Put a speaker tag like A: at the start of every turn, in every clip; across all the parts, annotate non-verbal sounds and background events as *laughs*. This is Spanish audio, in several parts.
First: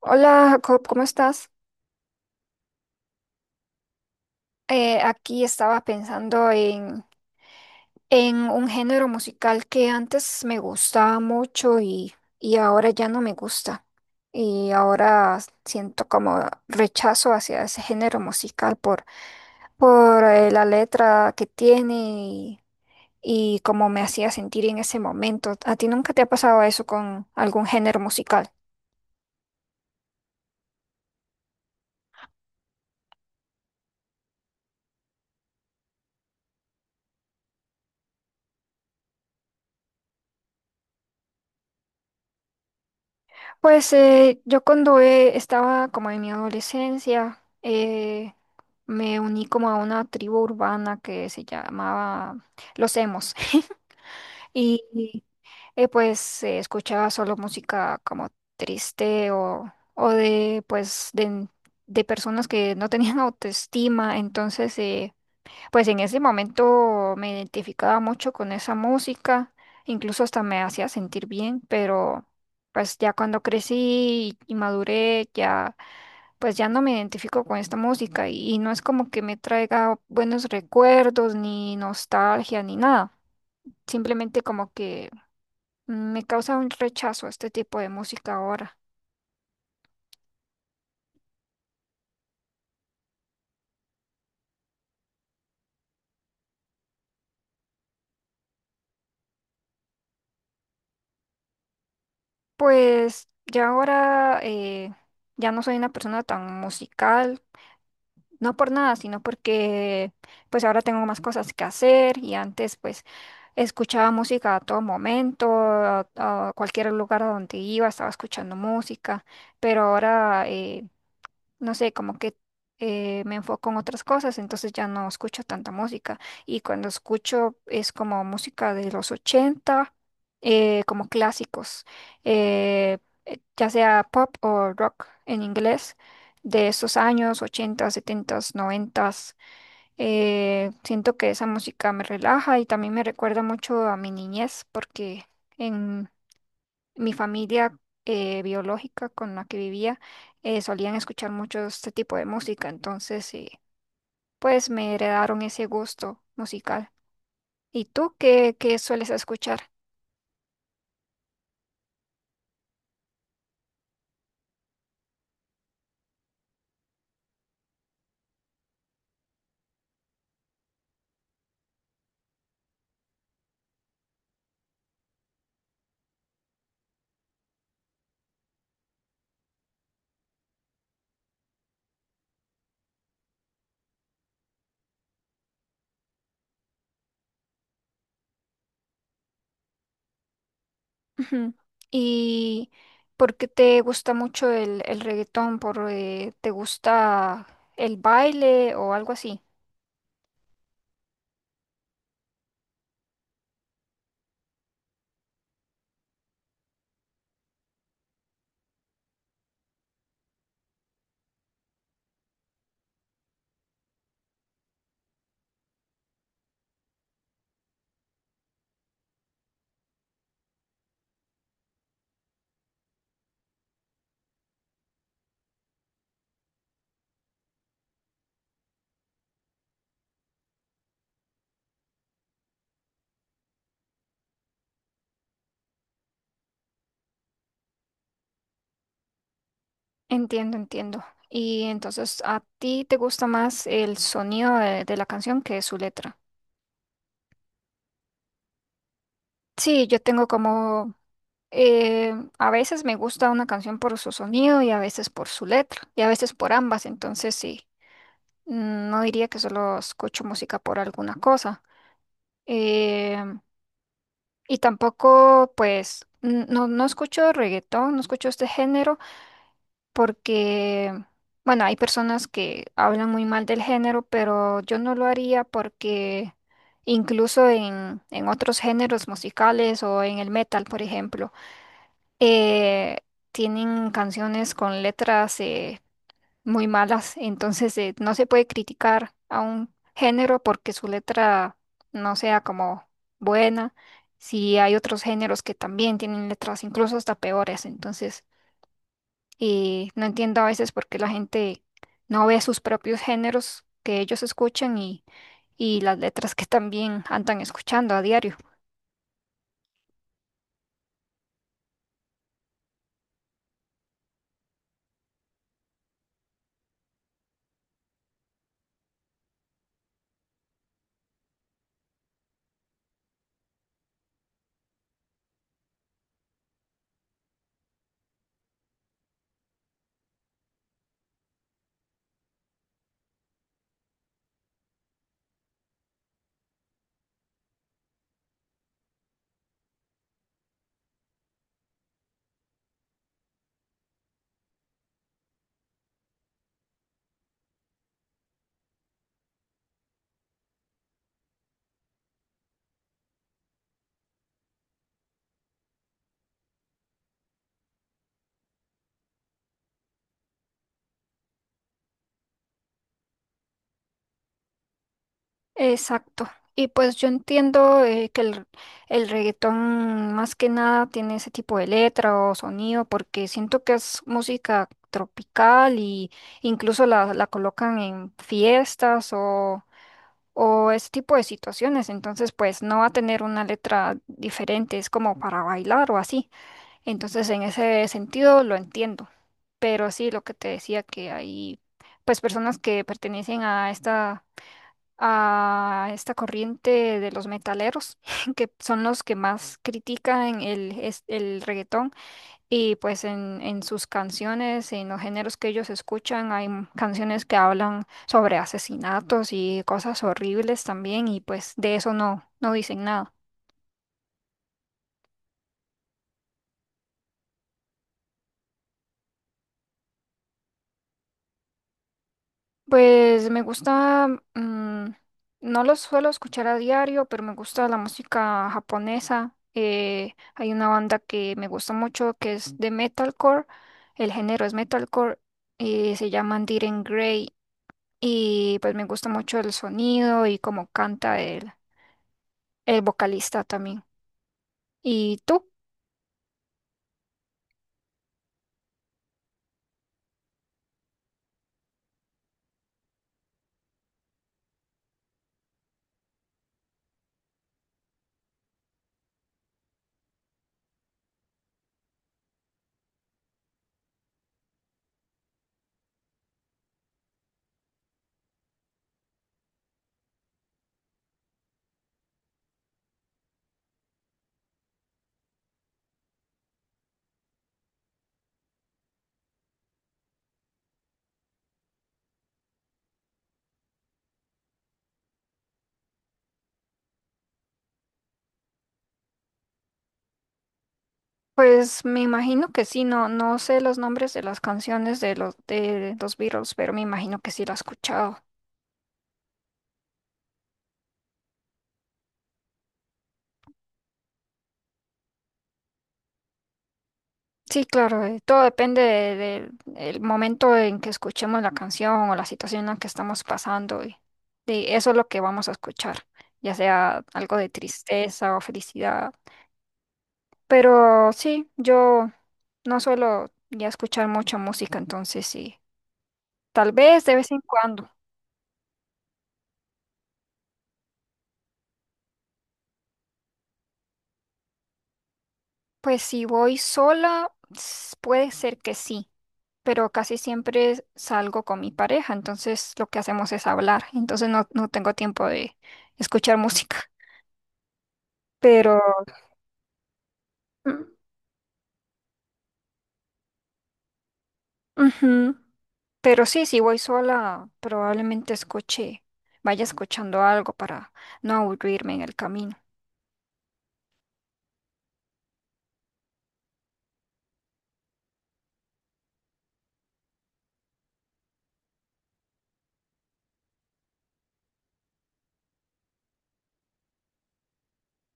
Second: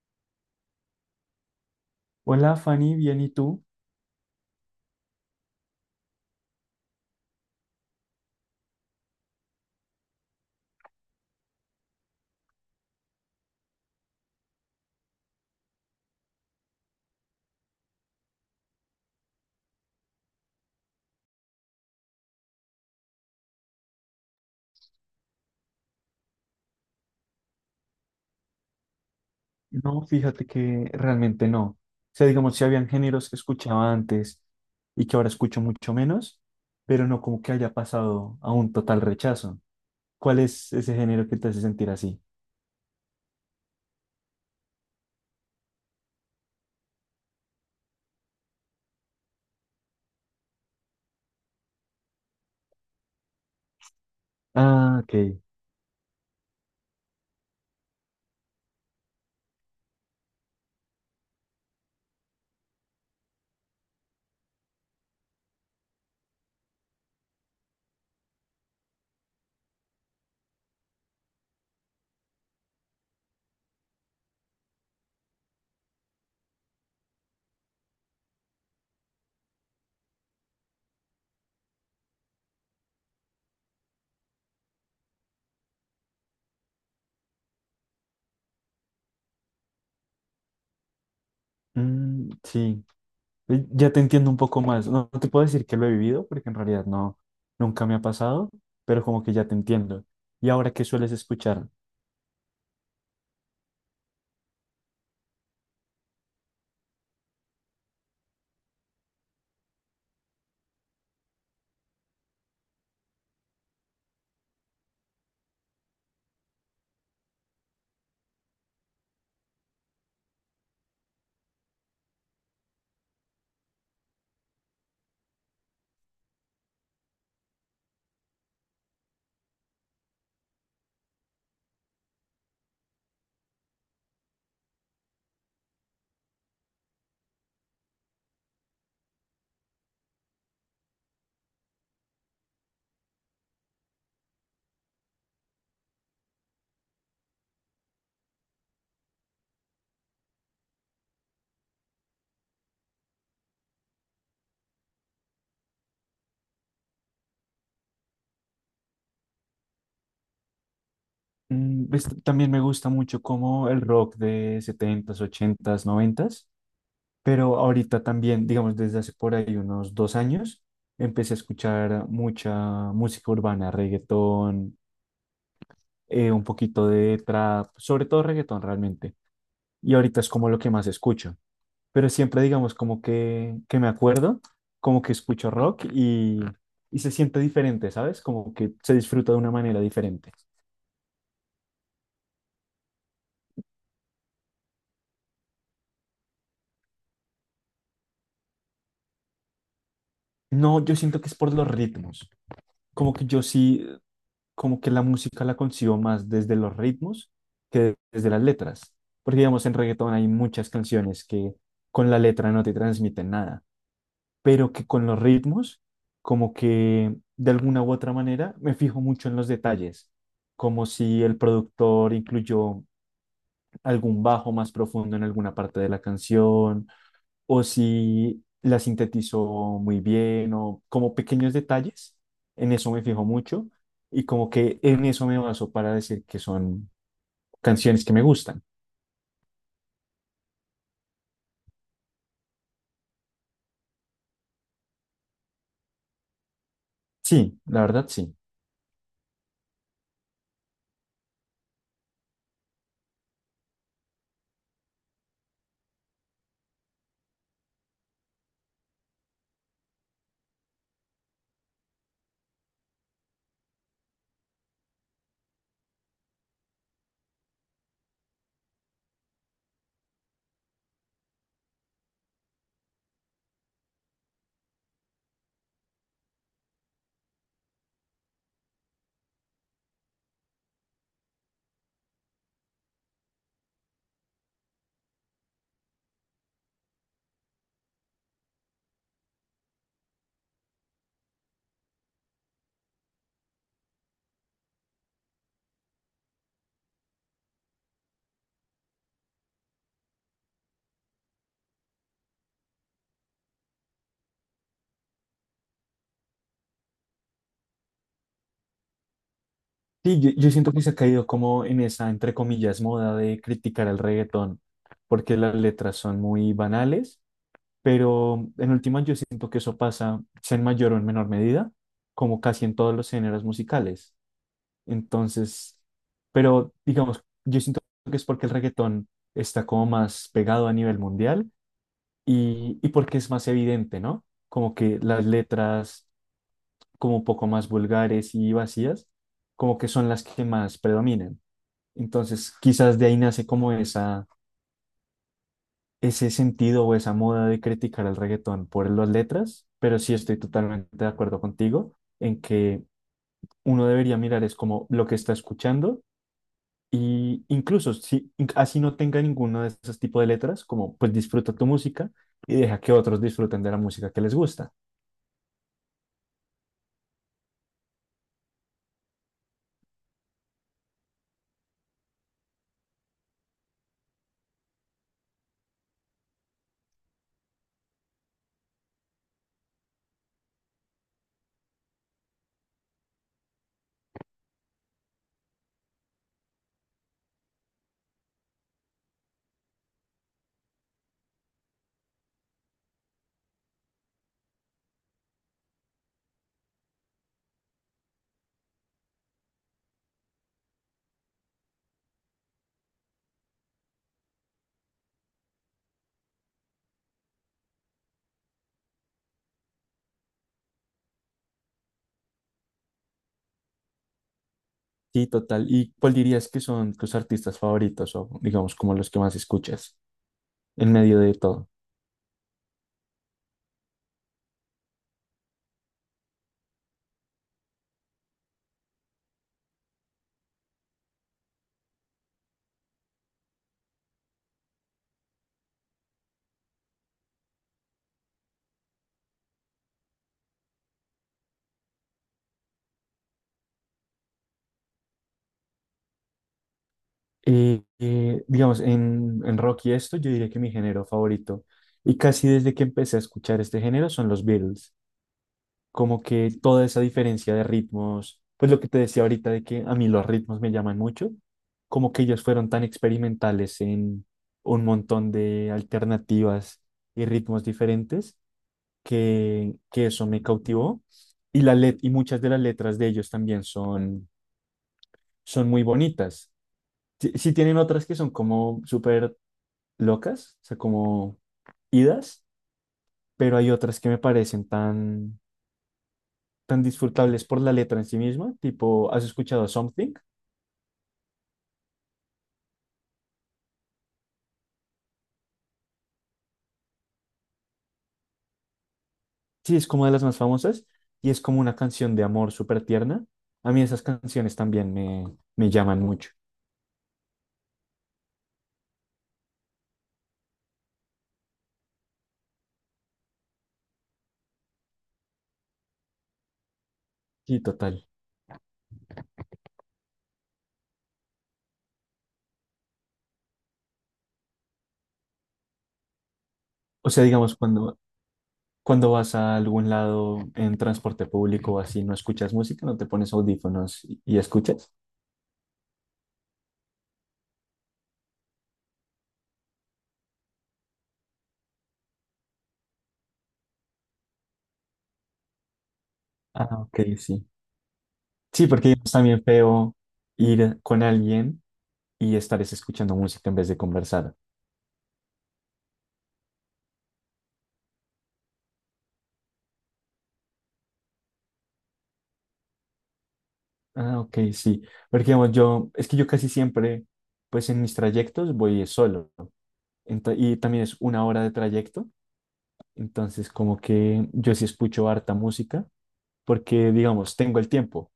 A: Hola Jacob, ¿cómo estás?
B: Hola Fanny, bien, ¿y tú?
A: Aquí estaba pensando en un género musical que antes me gustaba mucho y ahora ya no me gusta. Y ahora siento como rechazo hacia ese género musical por la letra que tiene y cómo me hacía sentir en ese momento. ¿A ti nunca te ha pasado eso con algún género musical?
B: No, fíjate que realmente no. O sea, digamos, si habían géneros que escuchaba antes y que ahora escucho mucho menos, pero no como que haya pasado a un total rechazo. ¿Cuál es ese género que te hace sentir así?
A: Pues yo cuando estaba como en mi adolescencia, me uní como a una tribu urbana que se llamaba Los Emos. *laughs* Y
B: Ah, ok.
A: y, eh, pues se escuchaba solo música como triste o de personas que no tenían *laughs* autoestima. Entonces pues en ese momento me identificaba mucho con esa música, incluso hasta me hacía sentir bien, pero pues ya cuando crecí y maduré, ya pues ya no me identifico con esta música y no es como que me traiga buenos recuerdos, ni nostalgia, ni nada. Simplemente como que me causa un rechazo este tipo de música ahora.
B: Mm, sí, ya te entiendo un poco más. No, no te puedo decir que lo he vivido porque en realidad no, nunca me ha pasado, pero como que ya te entiendo. ¿Y ahora qué sueles escuchar?
A: Pues ya ahora ya no soy una persona tan musical. No por nada, sino porque pues ahora tengo más cosas que hacer y antes pues escuchaba música a todo momento, a cualquier lugar a donde iba, estaba escuchando música, pero ahora no sé, como que me enfoco en otras cosas, entonces ya no escucho tanta música. Y cuando escucho es como música de los 80 como clásicos, eh, ya sea pop o rock en inglés, de esos años 80 70, 90. Siento que esa música me relaja y también me recuerda mucho a mi niñez porque... En, mi familia biológica con la que vivía solían escuchar mucho este tipo de música, entonces pues me heredaron ese gusto musical. ¿Y tú qué sueles escuchar?
B: Pues, también me gusta mucho como el rock de setentas ochentas noventas, pero ahorita también, digamos, desde hace por ahí unos 2 años, empecé a escuchar mucha música urbana, reggaetón, un poquito de trap, sobre todo reggaetón realmente. Y ahorita es como lo que más escucho, pero siempre digamos como que me acuerdo, como que escucho rock y se siente diferente, ¿sabes? Como que se disfruta de una manera diferente.
A: Ujú. ¿Y por qué te gusta mucho el reggaetón? ¿Por, te gusta el baile o algo así?
B: No, yo siento que es por los ritmos, como que yo sí, como que la música la consigo más desde los ritmos que desde las letras. Porque, digamos, en reggaetón hay muchas canciones que con la letra no te transmiten nada, pero que con los ritmos, como que de alguna u otra manera, me fijo mucho en los detalles, como si el productor incluyó algún bajo más profundo en alguna parte de la canción o si la sintetizó muy bien, o como pequeños detalles, en eso me fijo mucho y como que en eso me baso para decir que son canciones que me gustan.
A: Entiendo, entiendo. Y entonces, ¿a ti te gusta más el sonido de la canción que su letra?
B: Sí, la verdad sí.
A: Sí, yo tengo como a veces me gusta una canción por su sonido y a veces por su letra y a veces por ambas, entonces sí, mm, no diría que solo escucho música por alguna cosa. Eh, y tampoco, pues, no escucho reggaetón, no escucho este género porque, bueno, hay personas que hablan muy mal del género, pero yo no lo haría porque incluso en otros géneros musicales o en el metal, por ejemplo. eh, Tienen canciones con letras muy malas, entonces no se puede criticar a un género porque su letra no sea como buena. Si hay otros géneros que también tienen letras incluso hasta peores, entonces no entiendo a veces por qué la gente no ve sus propios géneros que ellos escuchan y las letras que también andan escuchando a diario.
B: Sí, yo siento que se ha caído como en esa, entre comillas, moda de criticar al reggaetón, porque las letras son muy banales, pero en última yo siento que eso pasa, sea en mayor o en menor medida, como casi en todos los géneros musicales. Entonces, pero digamos, yo siento que es porque el reggaetón está como más pegado a nivel mundial y, porque es más evidente, ¿no? Como que las letras como un poco más vulgares y vacías, como que son las que más predominan. Entonces, quizás de ahí nace como esa, ese sentido o esa moda de criticar el reggaetón por las letras, pero sí estoy totalmente de acuerdo contigo en que uno debería mirar es como lo que está escuchando. Y incluso si así no tenga ninguno de esos tipos de letras, como pues disfruta tu música y deja que otros disfruten de la música que les gusta.
A: Exacto. Y pues yo entiendo que el reggaetón más que nada tiene ese tipo de letra o sonido porque siento que es música tropical y incluso la colocan en fiestas o ese tipo de situaciones. Entonces pues no va a tener una letra diferente, es como para bailar o así. Entonces en ese sentido lo entiendo. Pero sí, lo que te decía que hay pues personas que pertenecen a esta corriente de los metaleros, *laughs* que son los que más critican el reggaetón. Y pues en sus canciones, en los géneros que ellos escuchan, hay canciones que hablan sobre asesinatos y cosas horribles también, y pues de eso no dicen nada.
B: Sí, total. ¿Y cuál dirías que son tus artistas favoritos o digamos como los que más escuchas en medio de todo?
A: Pues me gusta, mm, no los suelo escuchar a diario, pero me gusta la música japonesa. Hay una banda que me gusta mucho que es de metalcore, el género es metalcore, y se llaman Diren Grey y pues me gusta mucho el sonido y cómo canta el vocalista también. ¿Y tú?
B: Digamos, en, rock y esto, yo diría que mi género favorito, y casi desde que empecé a escuchar este género, son los Beatles. Como que toda esa diferencia de ritmos, pues lo que te decía ahorita de que a mí los ritmos me llaman mucho, como que ellos fueron tan experimentales en un montón de alternativas y ritmos diferentes que eso me cautivó. Y, y muchas de las letras de ellos también son, muy bonitas. Sí, sí tienen otras que son como súper locas, o sea, como idas, pero hay otras que me parecen tan tan disfrutables por la letra en sí misma, tipo, ¿has escuchado Something?
A: Pues me imagino que sí, no, no sé los nombres de las canciones de los Beatles, pero me imagino que sí la has escuchado.
B: Sí, es como de las más famosas y es como una canción de amor súper tierna. A mí esas canciones también me llaman mucho.
A: Sí, claro, todo depende de- del el momento en que escuchemos la canción o la situación en la que estamos pasando y de eso es lo que vamos a escuchar, ya sea algo de
B: Sí, total.
A: tristeza o felicidad. Pero sí, yo no suelo ya escuchar mucha música, entonces sí, tal vez
B: O
A: de
B: sea,
A: vez en
B: digamos,
A: cuando.
B: cuando vas a algún lado en transporte público o así, no escuchas música, no te pones audífonos y, escuchas.
A: Pues si voy sola, puede ser que sí, pero casi siempre salgo con mi pareja, entonces lo que hacemos es hablar, entonces no tengo tiempo de escuchar
B: Ah,
A: música.
B: ok, sí. Sí,
A: Pero,
B: porque es también feo ir
A: mm,
B: con alguien y estar es escuchando música en vez de conversar.
A: ujú, pero sí, si voy sola, probablemente escuche, vaya escuchando algo para no aburrirme en el camino.
B: Ah, ok, sí. Porque digamos, yo, es que yo casi siempre, pues en mis trayectos voy es solo. Y también es una hora de trayecto. Entonces, como que yo sí escucho harta música, porque, digamos, tengo el tiempo.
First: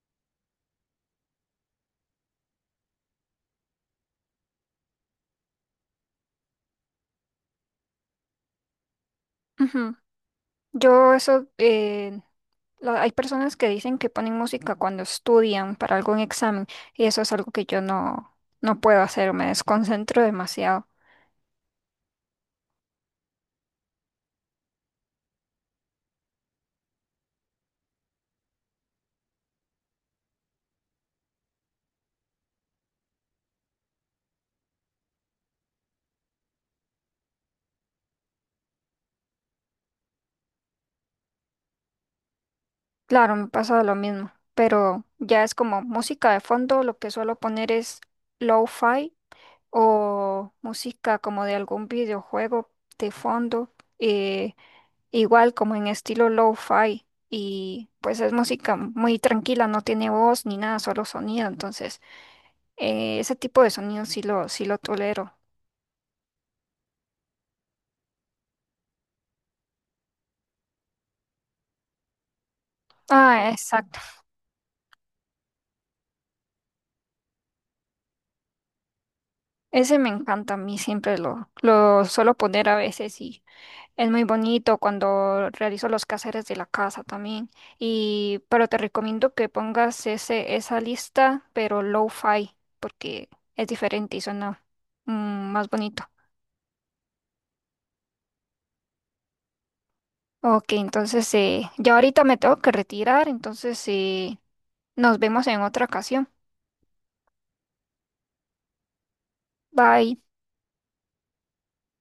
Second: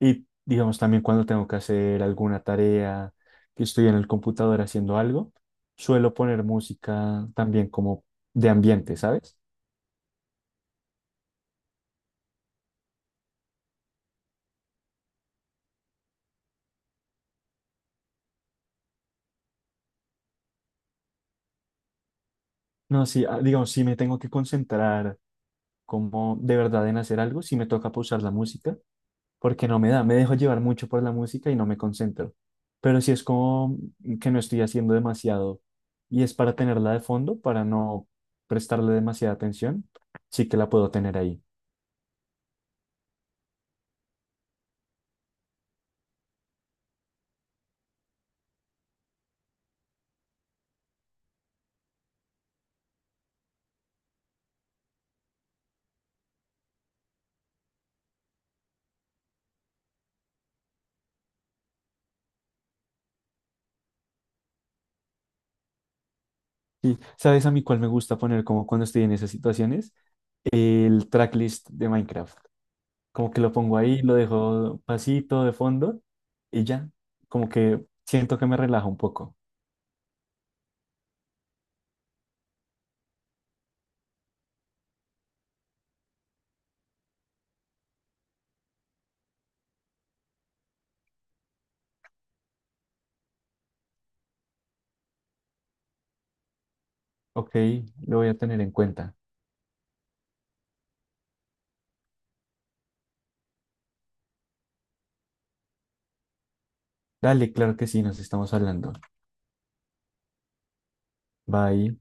B: Y, digamos, también cuando tengo que hacer alguna tarea, que estoy en el computador haciendo algo, suelo poner música también como de ambiente, ¿sabes?
A: Ujú. Yo eso, hay personas que dicen que ponen música cuando estudian para algún examen y eso es algo que yo no puedo hacer, me desconcentro demasiado.
B: No, sí, digamos, si me tengo que concentrar como de verdad en hacer algo, si me toca pausar la música porque no me da, me dejo llevar mucho por la música y no me concentro. Pero si es como que no estoy haciendo demasiado y es para tenerla de fondo, para no prestarle demasiada atención, sí que la puedo tener ahí.
A: Claro, me pasa lo mismo, pero ya es como música de fondo, lo que suelo poner es lo-fi o música como de algún videojuego de fondo, eh, igual como en estilo lo-fi y pues es música muy tranquila, no tiene voz ni nada, solo sonido, entonces ese tipo de sonido sí lo tolero.
B: Y, ¿sabes a mí cuál me gusta poner como cuando estoy en esas situaciones? El tracklist de Minecraft. Como que
A: Ah,
B: lo pongo
A: exacto.
B: ahí, lo dejo pasito de fondo y ya, como que siento que me relaja un poco.
A: Ese me encanta a mí, siempre lo suelo poner a veces y es muy bonito cuando realizo los quehaceres de la casa también. Y, pero te recomiendo que pongas esa lista, pero low-fi, porque es diferente y suena mm, más bonito.
B: Ok, lo voy a tener en cuenta.
A: Ok, entonces yo ahorita me tengo que retirar, entonces nos vemos en otra ocasión.
B: Dale, claro que sí, nos estamos hablando.
A: Bye.
B: Bye.